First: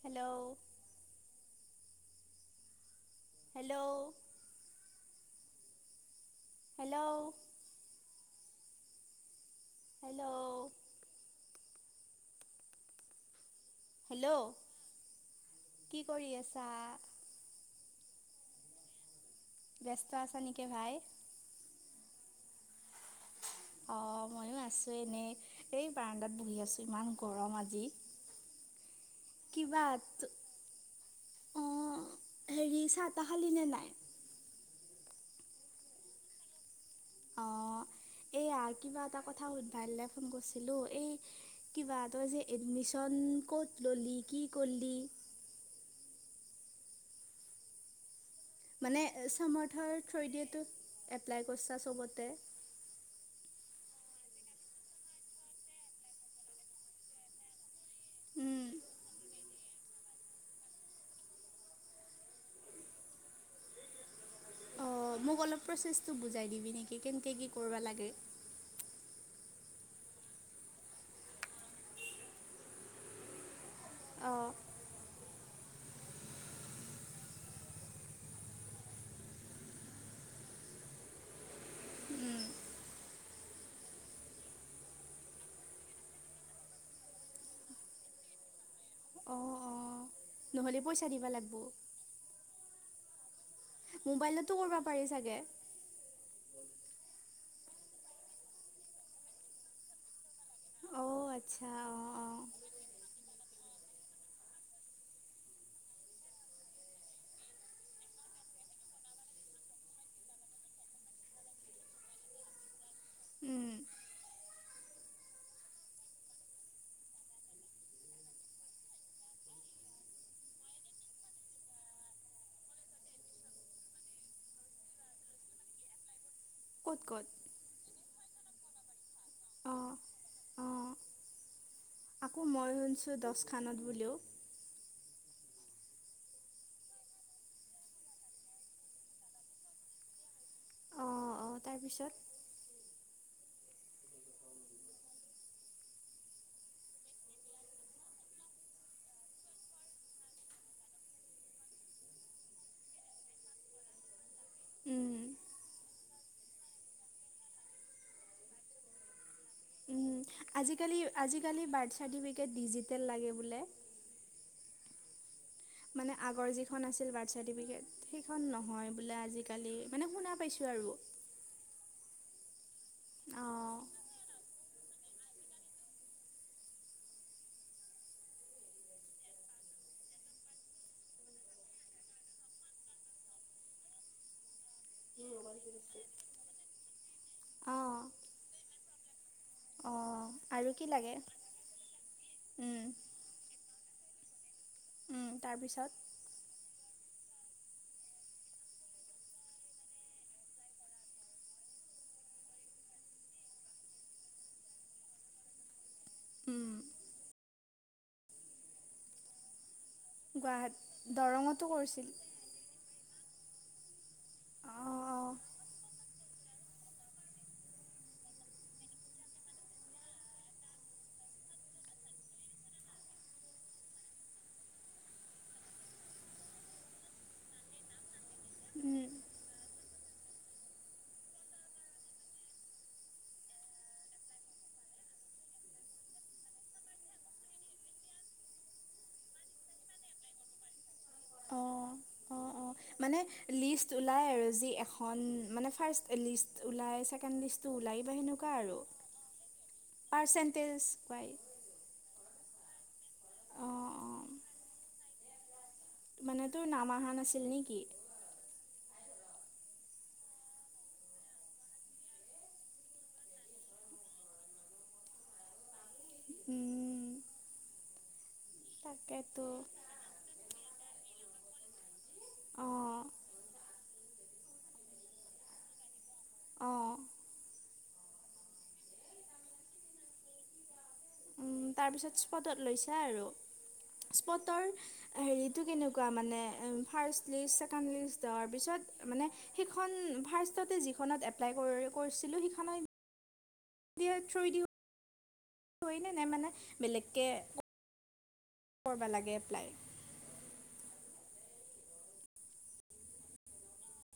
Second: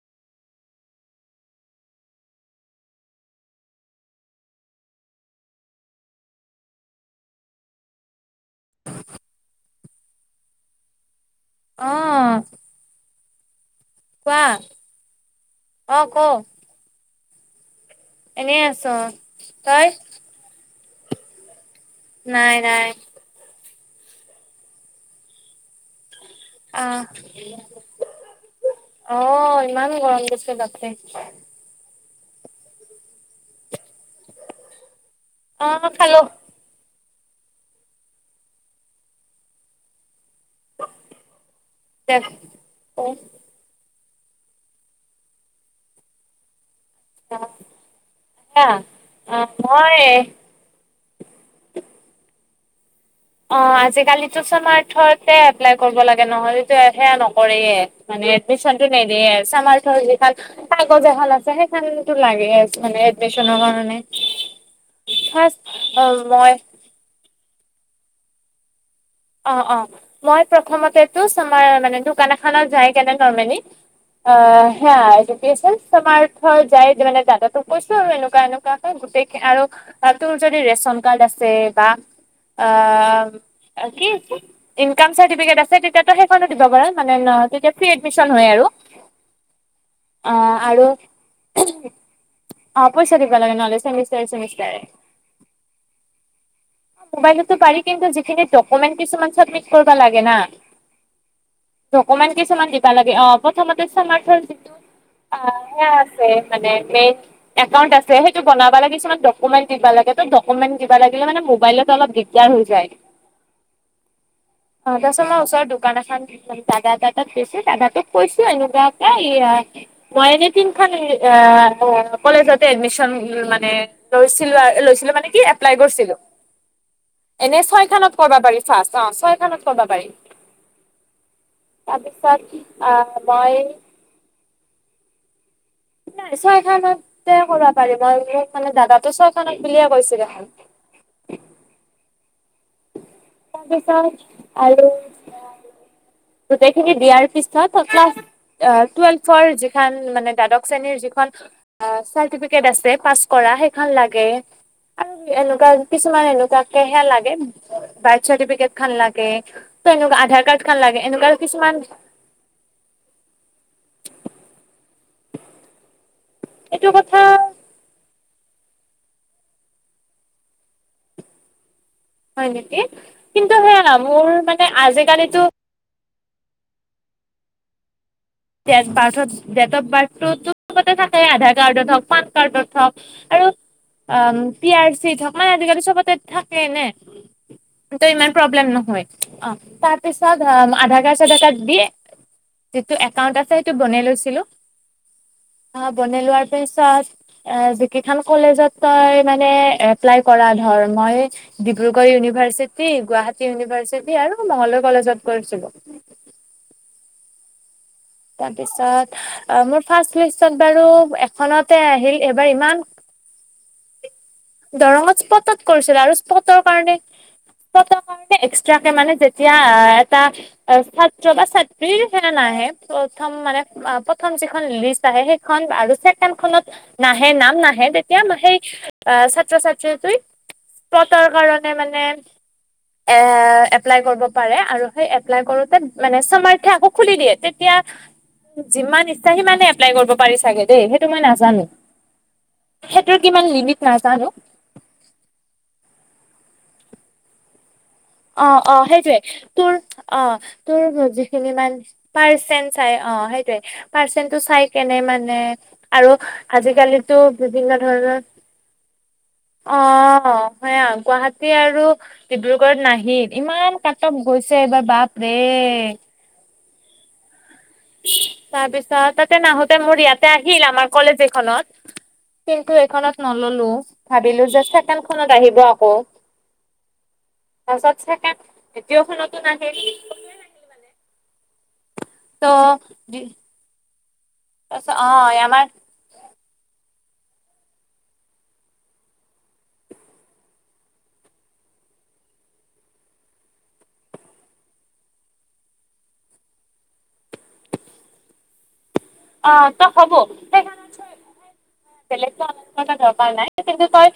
Hello hello hello hello অঁ hello অ কি ক কৰি আছা এনেই আছো ব্যস্ত আছা নেকি ভাই নাই নাই অ মইয়ো আছো এনেই এই বাৰাণ্ডাত বহি আছোঁ আহ ইমান গৰম আজি অঁ কিবা ইমান গৰম গৈছে বাপৰে অঁ হেৰি চাহ তাহ খালি নে নাই আহ খলো অ এয়া কিবা এটা কথা সুধানে ফ কৰিছিলোঁ এই কিবা দে ওটা যে অ এডমিশ্যন ক'ত ললি কি কৰিলি অ মানে চমৰ্থ থৈ দিয়োটো এপ্লেলাই কৰিছা চবতে অ আজিকালি স্মাৰ্থতে এপ্লাই কৰিব লাগে নহ'লে সেয়া নকৰেয়ে মানে এডমিশ্যন টো নিদিয়ে যি খন কাগজ এখনাতো আছে সেইখনতো লাগে আ মানে এডমিশ্যন কাৰণে অ মোক ফাৰ্ষ্ট অলপ প্ৰচেছটো বুজাই মই দিবি নেকি কেনেকে কি কৰিব লাগে অ অ মই প্ৰথমতেতো চমাৰ মানে দোকান এখনত যাই কেনে নৰ্মেলি অঁ অে চমাৰথ যাই মানে দাদ তোক কৈছো আৰু এনেকুৱা এনেকুৱা গোটেই আৰু তোৰ যদি ৰেচন কাৰ্ড আছে বা অ কি ইনক চাৰ্টিফিকেট আছে তেতিয়া সেইখনো দিব পাৰ মানে তেতিয়া ফ্ৰী এডমিশ্যন হয় আৰু অ অ অ', নহ'লে আৰু পইচা দিবা লাগিব অ পইচা দিব মোবাইলতো কৰিব পাৰি চাগে ম পাৰ কিন্তু যিখিনি উমে কিছুমান চাবমিট কৰিবা লাগে না অঁ আচ্ছা অঁ অঁ উ প্ৰথাৰ যিেই একাউ আছে সেইটো বনাব লাগে কিমানকুন্ দিবা লাগকুমে দিব লে মাইল অল দিগাৰ হৈ যায় উম এই তাৰপাছত ময় ওচৰৰ দোকান এখন দাদা এটা টাট গৈছো দাদা টোক কৈছো এনেকুৱা এই মই এনে তিনিখন কলেজতে লৈছিলো মানে এপ্লেলাই কৰিছিলো ক'ত ক'ত এনে ছয় খনত কৰিবা পাৰি। [unintelligible] ছয়খনত কৰিব অঁ পাৰি অঁ আকৌ মই তাৰপিছত শুনিছোঁ আহ মই দছখানত বুলিও নাই ছয় খানতে কৰিব পাৰি মই মোক মানে দাদাতোই ছয় খানক বুলিয়ে কৈছিলো দেখন। অ' তাৰপিছত? তাৰ পিছত আৰু গোটেই খিনি দিয়াৰ পিছত দাদ্বাশ শ্ৰেণী পাছ কৰাৰ সেই খন লাগে। আৰু উম এনেকুৱা কিছুমান এনেকুৱা কেহেয়া লাগে বাৰ্থ চাৰ্টিফিকেট খান লাগে। ত উম এনেকা আধাৰ কাৰ্ড খান আজিকালি লাগে এনেকুৱা আজিকালি কিছুমান বাৰ্থ চাৰ্টিফিকেট ডিজিটেল লাগে বোলে? মানে আগৰ যিখন এইটো আছিল কথা বাৰ্থ চাৰ্টিফিকেট ঠিক অ নহয় বোলে আজিকালি মানে শুনা পাইছো আৰু। হয় নেকি কিন্তু অঁ সেয়া মোৰ মানে আজিকালিতো ডেট বাৰ্থত ডেট অ বাৰ্থ তু ছবতে থাকে আধাৰ কাৰ্ডত হওক পান কাৰ্ডত হওক আৰু পি আৰ চি থাকা আজি কালি চবতে ঠাকেই এনে অঁ তো ইমান প্ৰবলেম নহয় অ তাৰ অঁ পিচত অ আৰু কি আধাৰ লাগে কাৰ্দ চাদৰকাৰ্দ দি উম, সেইটো বনাই লৈছিলো উম, তাৰপিছত অ বনাই লোৱাৰ পিছত অ, 'যিকেইখন কলেজত তই মানে এপ্লাই কৰা ধৰ মই ডিব্ৰুগড় ইউনিভাৰ্চিটি, গুৱাহাটী ইউনিভাৰ্চিটি আৰু মংগলদৈ কলেজত কিৰিচিলো উম। তাৰপিছত অ মোৰ ফাৰ্ষ্ট লিষ্টত বাৰু গুৱাহাটী দৰঙতো এখনতে কৰিছিল আহিল এইবাৰ ইমান দৰঙত অঁ স্পটত কৰিছিল আৰু স্পটৰ কাৰণে স্পটৰ কাৰণে এক্সট্ৰাকে মানে যেতিয়া এটা ছাত্ৰ বা ছাত্ৰ্ৰী সে নাহে প্ৰথম মানে প্ৰথম যিখন লিষ্ট আহে সেইখন আৰু ছেকেড খত নাহে নাম নাহে তেতিয়া সেই অঁ অ, ' ছাত্ৰ ছাত্ৰীসকল সিহঁতৰ কাৰণে মানে এ এপ্লাই কৰিব পাৰে আৰু সেই এপ্লাই কৰোতে মানে শ্চুমূৰ্থ এ আকৌ খুলি দিয়ে তেতিয়া যিমান ইচ্ছা সিমানে এপ্লাই কৰিব পাৰি চাগে দেই সেইটো মই নাজানো অঁ অঁ অঁ মানে সেইটোত কিমান লিমিট লিষ্ট ওলাই নাজানো আৰু যি এখন মানে ফাৰ্ষ্ট লিষ্ট উলাই ছেকেণ্ড লিষ্ট অ অ সেইটোৱে তোৰ অ পাৰ্চেণ্টেজ তোৰ পাই যিখিনি মান তাৰ সে চাই অ সেইটোয়ে অঁ অঁ পাৰ্চেন্ত টো চাই কেনে মানে আৰু মানে তোৰ নাম অহা আজিকালিতো নাছিল নেকি বিভিন্ন ধৰণৰ অ, ' সেয়া গুৱাহাটী আৰু ডিব্ৰুগড়ত নাহিল ভিৰ ইমান কাটতফ গৈছে এইবাৰ বাপৰে। উম। [inaudible] তাৰপিছত তাতে তাকেতো নাহোতে মোৰ ইয়াতে আহিল আমাৰ কলেজ হলত কিন্তু অঁ এইখনত নললো ভাবিলো যে ছেকেণ্ড খনত আহিব আকৌ। অঁ পইছা যে কাক অকেইখনতে নাহিল উম। তাৰপিছত ত' স্পটত লৈছা আৰু। তাৰপিছত স্পটৰ অ হেৰিটো আমাৰ কেনেকুৱা মানে। ফাৰ্ষ্ট লিষ্ট ছেকেণ্ড লিষ্ট তাৰপিছত মানে সেইখন ফাৰ্ষ্টতে যিখনত এপ্লাই কৰি কৰিছিলোঁ সেইখনত থ্ৰ দিওঁ। ন নে মানে বেলেগ কে। অ ত কব সেইকাৰনে। লেগ ন কিন্তু তই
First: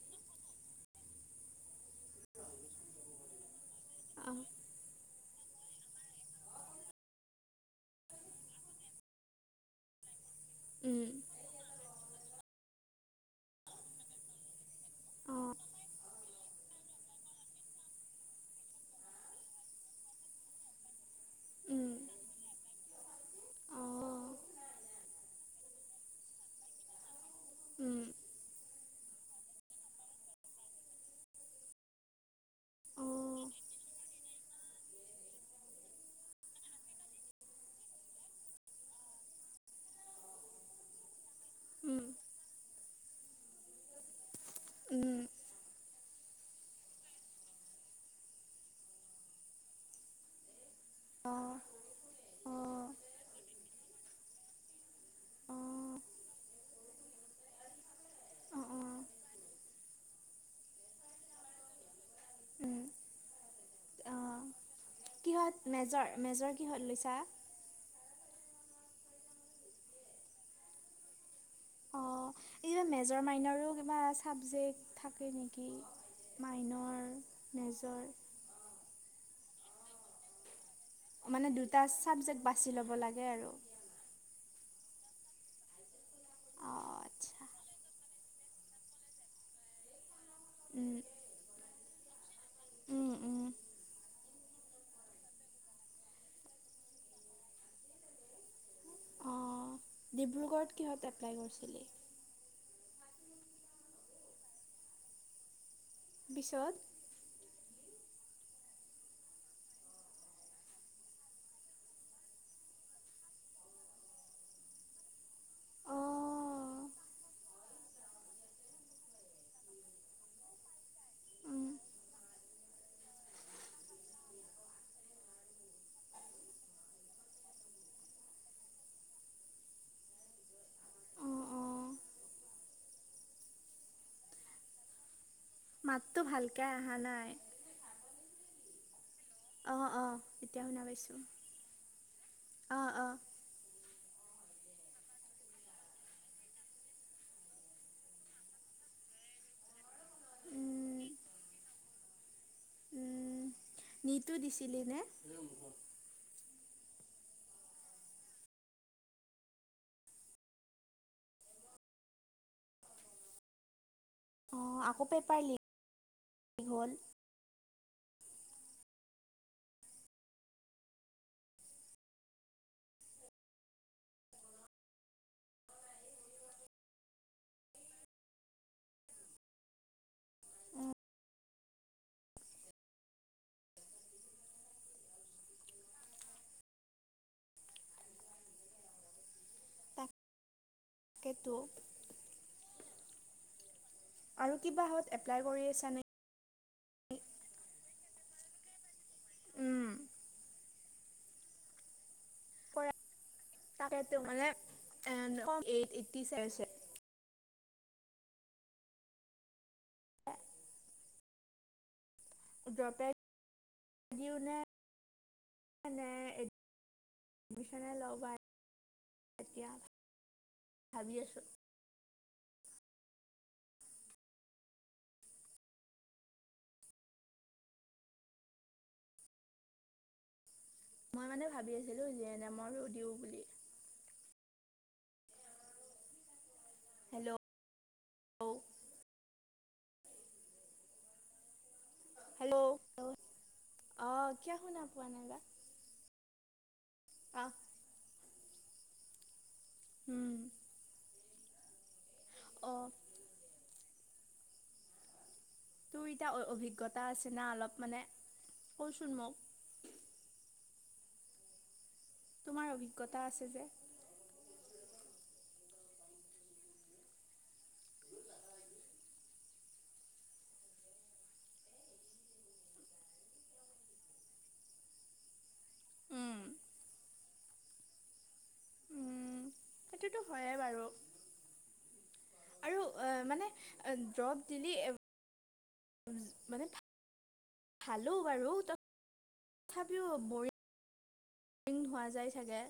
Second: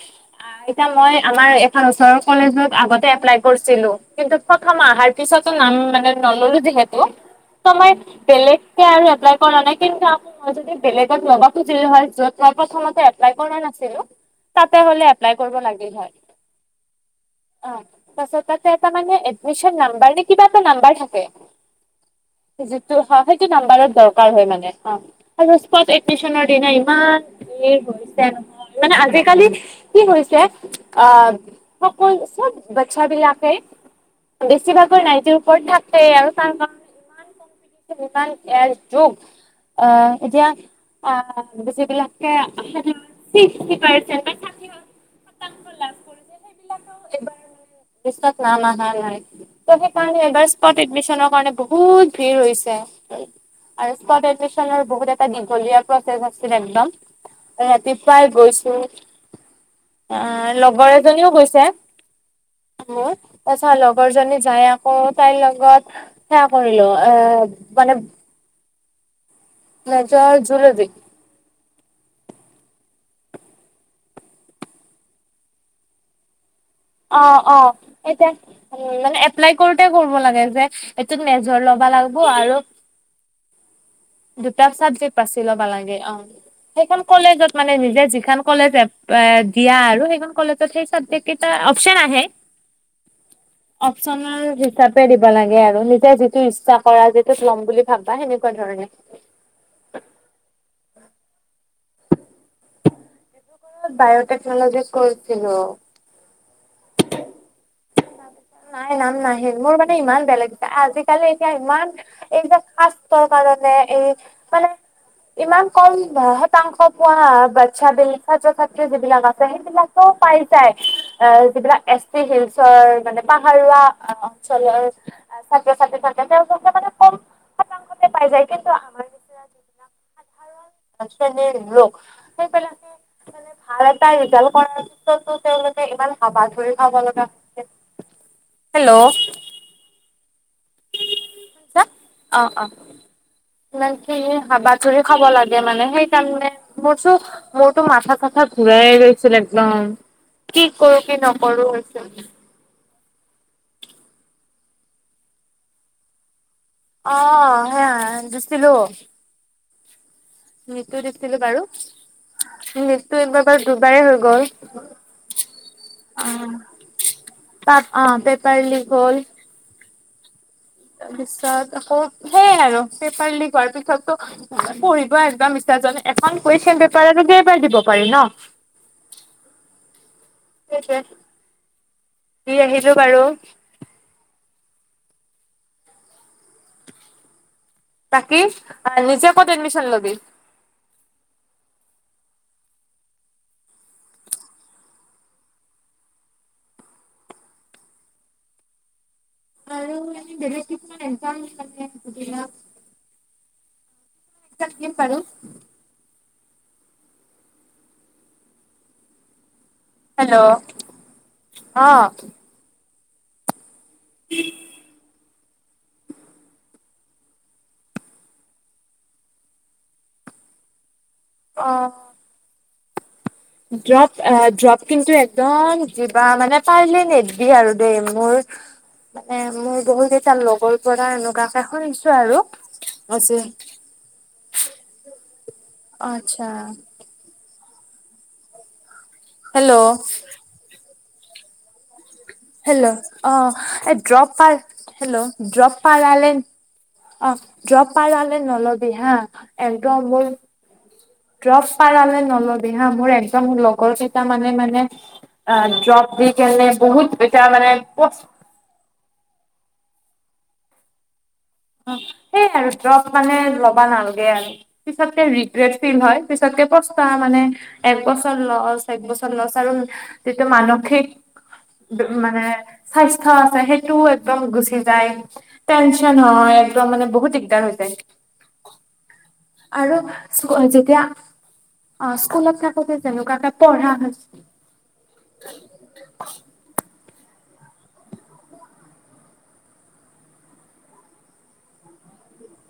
আইতা লৈ আমাৰ এখন ওচৰৰ কলেজ আগতে এপ্লাই কৰিছো। ছিলো কিন্তু অঁ প্ৰথম আহাৰ। পিছতো নাম মানে নললো যিহেতু ত মই বেলেগকৈ আৰু এপ্লাই কৰা মানে। কি যদি উম বেলেগত নবা খুজি হয় যত জাইপ সুলোতে। ট্টাই কৰা নাছিলো তাতে হ'লে এপ্লাই অঁ কৰিব লাগিল হয় অ পাছত তাতে এটা মানে এডমিচন নাম্বাৰ নে কিবা এটা নাম্বাৰ থাকে উম যিতু হয় সিতু নাম্বাৰত অঁ দৰকাৰ হয় মানে অ আৰু্ ইস্পছ এডমিছনৰ দিনা ইমান এই উম গছে নহয় মানে আজিকালি কি হৈছে আহ সকলো চব বাছা অঁ বিলাকে বেছিভাগ নাইটিৰ ওপৰত থাকে আৰু তাৰ ইমান কম্পিউটাৰ, মোবাইল ইায়াৰ যোগ অ এতিয়া অ‌ উম যিবিলাকে পাইছৈ উম সেইবিলাকও এইবাৰ লিষ্টত নাম অহা নাই সেইকাৰণে এবাৰ তাত এডমিশনৰ অঁ কাৰণে বহুত ভিৰ অঁ হৈছে আৰু এডমিচনৰ সেইফালে বহুত এটা অঁ দীঘলীয়া প্ৰচেছ আছিল একদম ৰাতিপুৱাই অঁ গৈছো অঁ লগৰ এজনীও গৈছে উম হম এছ আৰ লগৰ জনি অঁ যায় আৰু তাইৰ কিহত লগত মেজৰ সেয়া মেজৰ কিহত কৰিলো এ লৈছা মানে মেজৰ জুগাফি অঁ এই মেজৰ মাইনৰো কিবা চাবজেক্ট থাকে নেকি মাইনৰ অ অ মেজৰ এতিয়া উ মানে এপলাই কৰোতে কৰিব লাগে যে এইটোত মানে মেজৰ দুটা ল'বা লাগিব চাবজেক্ট আৰু বাছি ল'ব লাগে আৰু দুটা চাবজেক্ট পাছি ল'বা লাগে অ অঁ সেইখন আচ্ছা কলেজত মানে নিজে যিখন কলেজ দিয়া আৰু সেইখন কলেজত সেই উম চাবজেকক্ট অপচন আহে উম উম অপচনৰ‌ হিচাপে‌ দিব লাগে আৰু নিজে যিতো‌ ইচ্ছা কৰা যিটোত লয় বুলি ভাবা সেনেকুৱা ধৰনে অ ডিব্ৰুগড়ত কিহঁত এপ্লাই কৰিছিলি ডিব্ৰুগড়ত বায়'টেকনলজিত কৰিছিলোঁ। পিছত নাই নাম নাহিল মোৰ মানে ইমান বেলেগ আজিকালি এতিয়া ইমান এইবিলাক কাস্তৰ কাৰণে এই মানে ইমান কম শতাংশ অঁ পোৱা বাচ্ছা বিলাক ছাত্ৰ ছাত্ৰী যিবিলাক আছে, সেইবিলাকেও পাই যায় উম যিবিলাক এছ টি শিলচৰৰ মানে পাহাৰুৱা অঞ্চলৰ ছাত্ৰ ছাত্ৰী থাকে তেওঁলোক মানে কম শতাংশতে পাই যায়, কিন্তু আমাৰ নিচিনা যিবিলাক অঁ আজিকালি অঁ লোক সেইবিলাকে মানে ভাল এটা ৰিজাল্ট কৰাৰ পিছতো তেওঁলোকে ইমান মাতটো ভালকৈ হাবাথুৰি অহা খাব নাই লগা হৈছে। হেল্ল'। অ অ। এতিয়া শুনা পাইছো, আহ আহ। এনে হাবাথুৰি খাব লাগে মানে সেইকাৰণে মোৰ চো মোৰতো মাথা চাথা ঘূৰাই গৈছিল একদম। কি উম কৰো কি নকৰো। [unintelligible] উম নীতও দিছিলি নে? অ হে দিছিলোঁ। নীতও দিছিলো বাৰু, নীতি একবাৰ বাৰু দু বাৰেই হৈ গ'ল, অঁ আকৌ পেপাৰ লিক অ'। হ'ল তাত অ পেপাৰ লিক হ'ল। তাৰপিছত আকৌ সেইয়াই আৰু পেপাৰ লিক হোৱাৰ পিছতো পঢ়িব একদম ইচ্ছা যোৱা নাই, এখন কুৱেশন পেপাৰ আৰু কেইবাৰ দিব পাৰি ন, দি আহিলো বাৰু। বাকী নিজে ক'ত এডমিচন লবি। সেইটোৱে। আৰু কিবাহত এপ্লাই কৰি আছানে? উম [unintelligible] কৰা [unintelligible] [inaudible] হেল্ল' অঁ [inaudible] দিওঁ নে? [unintelligible] ভাবি আছো। অ ড্ৰপ অ ড্ৰপ কিন্তু একদম দিবা মানে পাৰিলে নিদবিয়ে আৰু দেই মোৰ মানে মোৰ বহু কেইটাৰ লগৰ পৰা মই এনেকুৱা মানে এটা ভাবি আছিলোঁ শুনিছো জে আৰু এন এমৰো দিওঁ আজি বুলি অঁ অচ্ছা। হেল্ল' হেল্ল' হেল্ল' অ এই অঁ ড্ৰপ পা কিয় শুনা পোৱা হেল্ল' নাই বা ড্ৰপ পাৰাহলে অঁ আহ ড্ৰপ পাৰাহলে নলবি হাঁহ। একদম মোৰ উম ড্ৰবছ পাৰাহলে [inaudible] নলবি অঁ হা, মোৰ একদাম লগৰ কে তাৰ মানে মানে অঁ, তোৰ জব এতিয়া দি কেনে অভিজ্ঞতা বহুত, আছে না এতিয়া অলপ মানে কচোন মোক অ' সেই তোমাৰ আৰু দ্ৰপ অভিজ্ঞতা মানে আছে যে ল'বা নালাগে আৰু। পিছতকে ৰিগ্ৰেত ফীল হয়, পিছতকে পষ্টা মানে, এক বছৰ লছ, এক বছৰ লছ, আৰু যিটো মানসিক মানে স্বাস্থ আছে সেইটো একদম গুচি যায়, টেনচন উম নহয় একদম মানে বহুত দিগদাৰ হৈ যায়। উম আৰু সেইটোতো হয়ে [inaudible] বাৰু যেতিয়া অ স্কুলত আৰু থাকোতে আহ, যেনেকুৱা মানে এটা পঢ়া দৰৱ দিলি এ, মানে ভালো বাৰু তথাপিও [inaudible] [inaudible] হোৱা যায় চাগে?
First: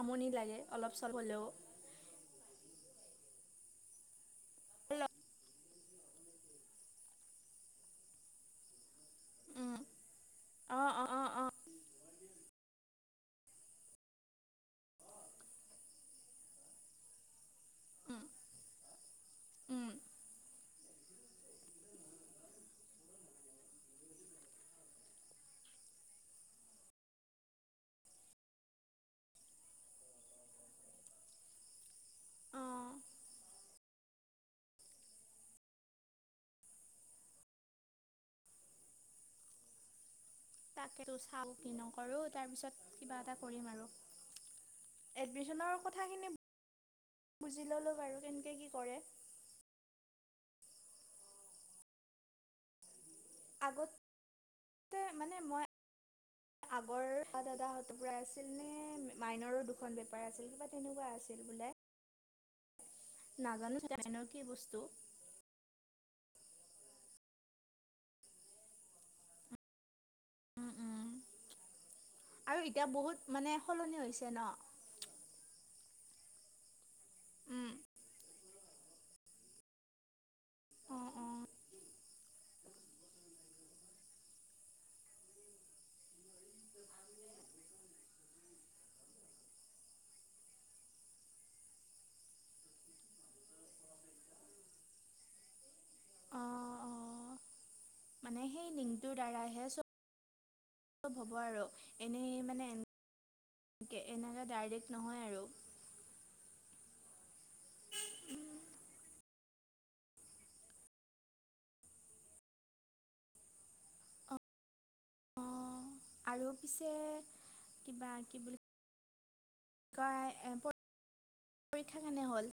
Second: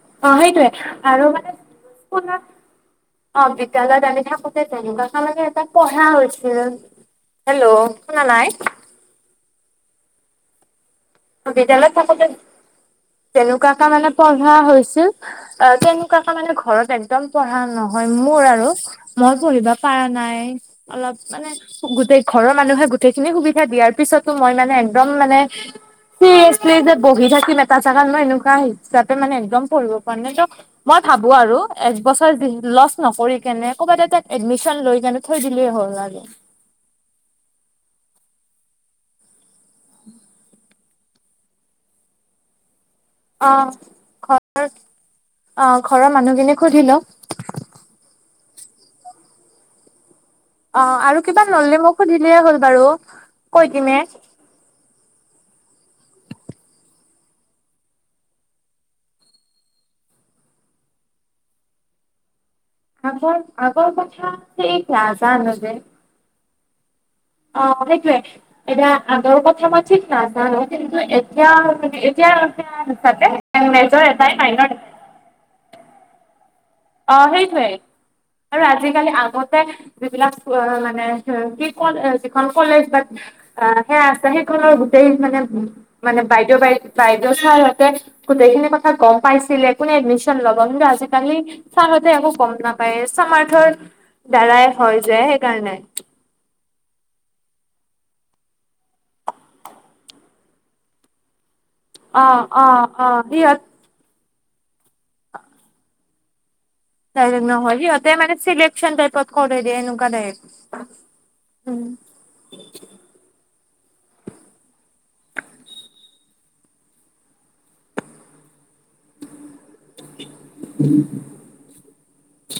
আমনি অঁ লাগে সেইটোৱে অলপ চলপ আৰু হ'লেও [inaudible] অঁ বিদ্যালয়ত আমি থাকো [inaudible] [inaudible] তেনেকুৱা এটা লাগে এটা পঢ়া হৈছিল, হেল্ল', শুনা নাই? উম, অঁ অঁ অঁ অঁ বিদ্যালয়ত থাকোতে তেনেকুৱাকে মানে পঢ়া হৈছিল, তেনেকুৱাকে মানে ঘৰত একদম পঢ়া নহয় উম মোৰ আৰু, মই পঢ়িবা উম পৰা নাই, অলপ মানে, গোটেই ঘৰৰ মানুহে গোটেইখিনি সুবিধা দিয়াৰ পিছতো মই মানে একদম মানে [unintelligible] যে বহি থাকিম এটা জেগাত মই এনেকুৱা হিচাপে মানে একদম পঢ়িব পৰা নাই, মই ভাবো আৰু, একবছৰ অঁ লচ নকৰি কেনে কবাত এটা এডমিশন লৈ কেনে থৈ দিলেই হল আৰু। [inaudible] তাকেতো চাও কি নকৰো, তাৰ পিছত কিবা এটা অ কৰিম আৰু, ঘৰৰ অ এডমিচনৰ কথা ঘৰৰ মানুহখিনিক সুধি লও [inaudible] বুজি ললো বাৰু কেনেকে কি কৰে [inaudible] অঁ আৰু কিবা নৰলি মোক শুধিলেই হ'ল বাৰু। কৈ দিমে আগতে মানে মই আগৰ দাদাহঁতৰ পৰাই আছিল নে, মাইনৰো দুখন পেপাৰ আছিল, কিবা তেনেকুৱা আছিল বোলে আগৰ, নাজানো আগৰ মাইনৰ কি কথাছে বস্তু এই নাজানো দে। অঁ সেইটোয়ে, এতিয়া আগৰ কথা মই ঠিক নাজানো, উম কিন্তু উম এতিয়া মাৱে আৰু এতিয়া এতিয়াৰ বহুত মানে হিচাপে সলনি মেজৰ হৈছে এটাই, ন। মাইনৰ এট। অঁ উম। সেইটোয়ে, আৰু আজিকালি আগতে যিবিলাক মানে কি ক, যিখন কলেজ, বা সেয়া আছে, সেইখনৰ গোটেই মানে, মানে বাইদেউ বাই বাইদেউ ছাৰহঁতে গোটেইখিনি কথা গম পাইছিলে কোনে এডমিশন ল'ব কিন্তু আজিকালি চাৰতে একো গম নাপায়, সামাৰ্থৰ দ্বাৰাই হয় যে, সেইকাৰণে। মানে সেই লিংটোৰ দ্বাৰাহে চব [inaudible] হ'ব আৰু। এনেই মানে অঁ-অঁ-অঁ সেয়া এনেকৈ ডাইৰেক্ট নহয় আৰু। ডাইৰেক্ট নহয়, সিহঁতে মানে চিলেকচন টাইপত কৰে ৰে, এনেকুৱা টাইপ। অঁ আৰু পিছে, কিবা কি বুলি পৰী [inaudible] ক্ষা কেনে হ'ল?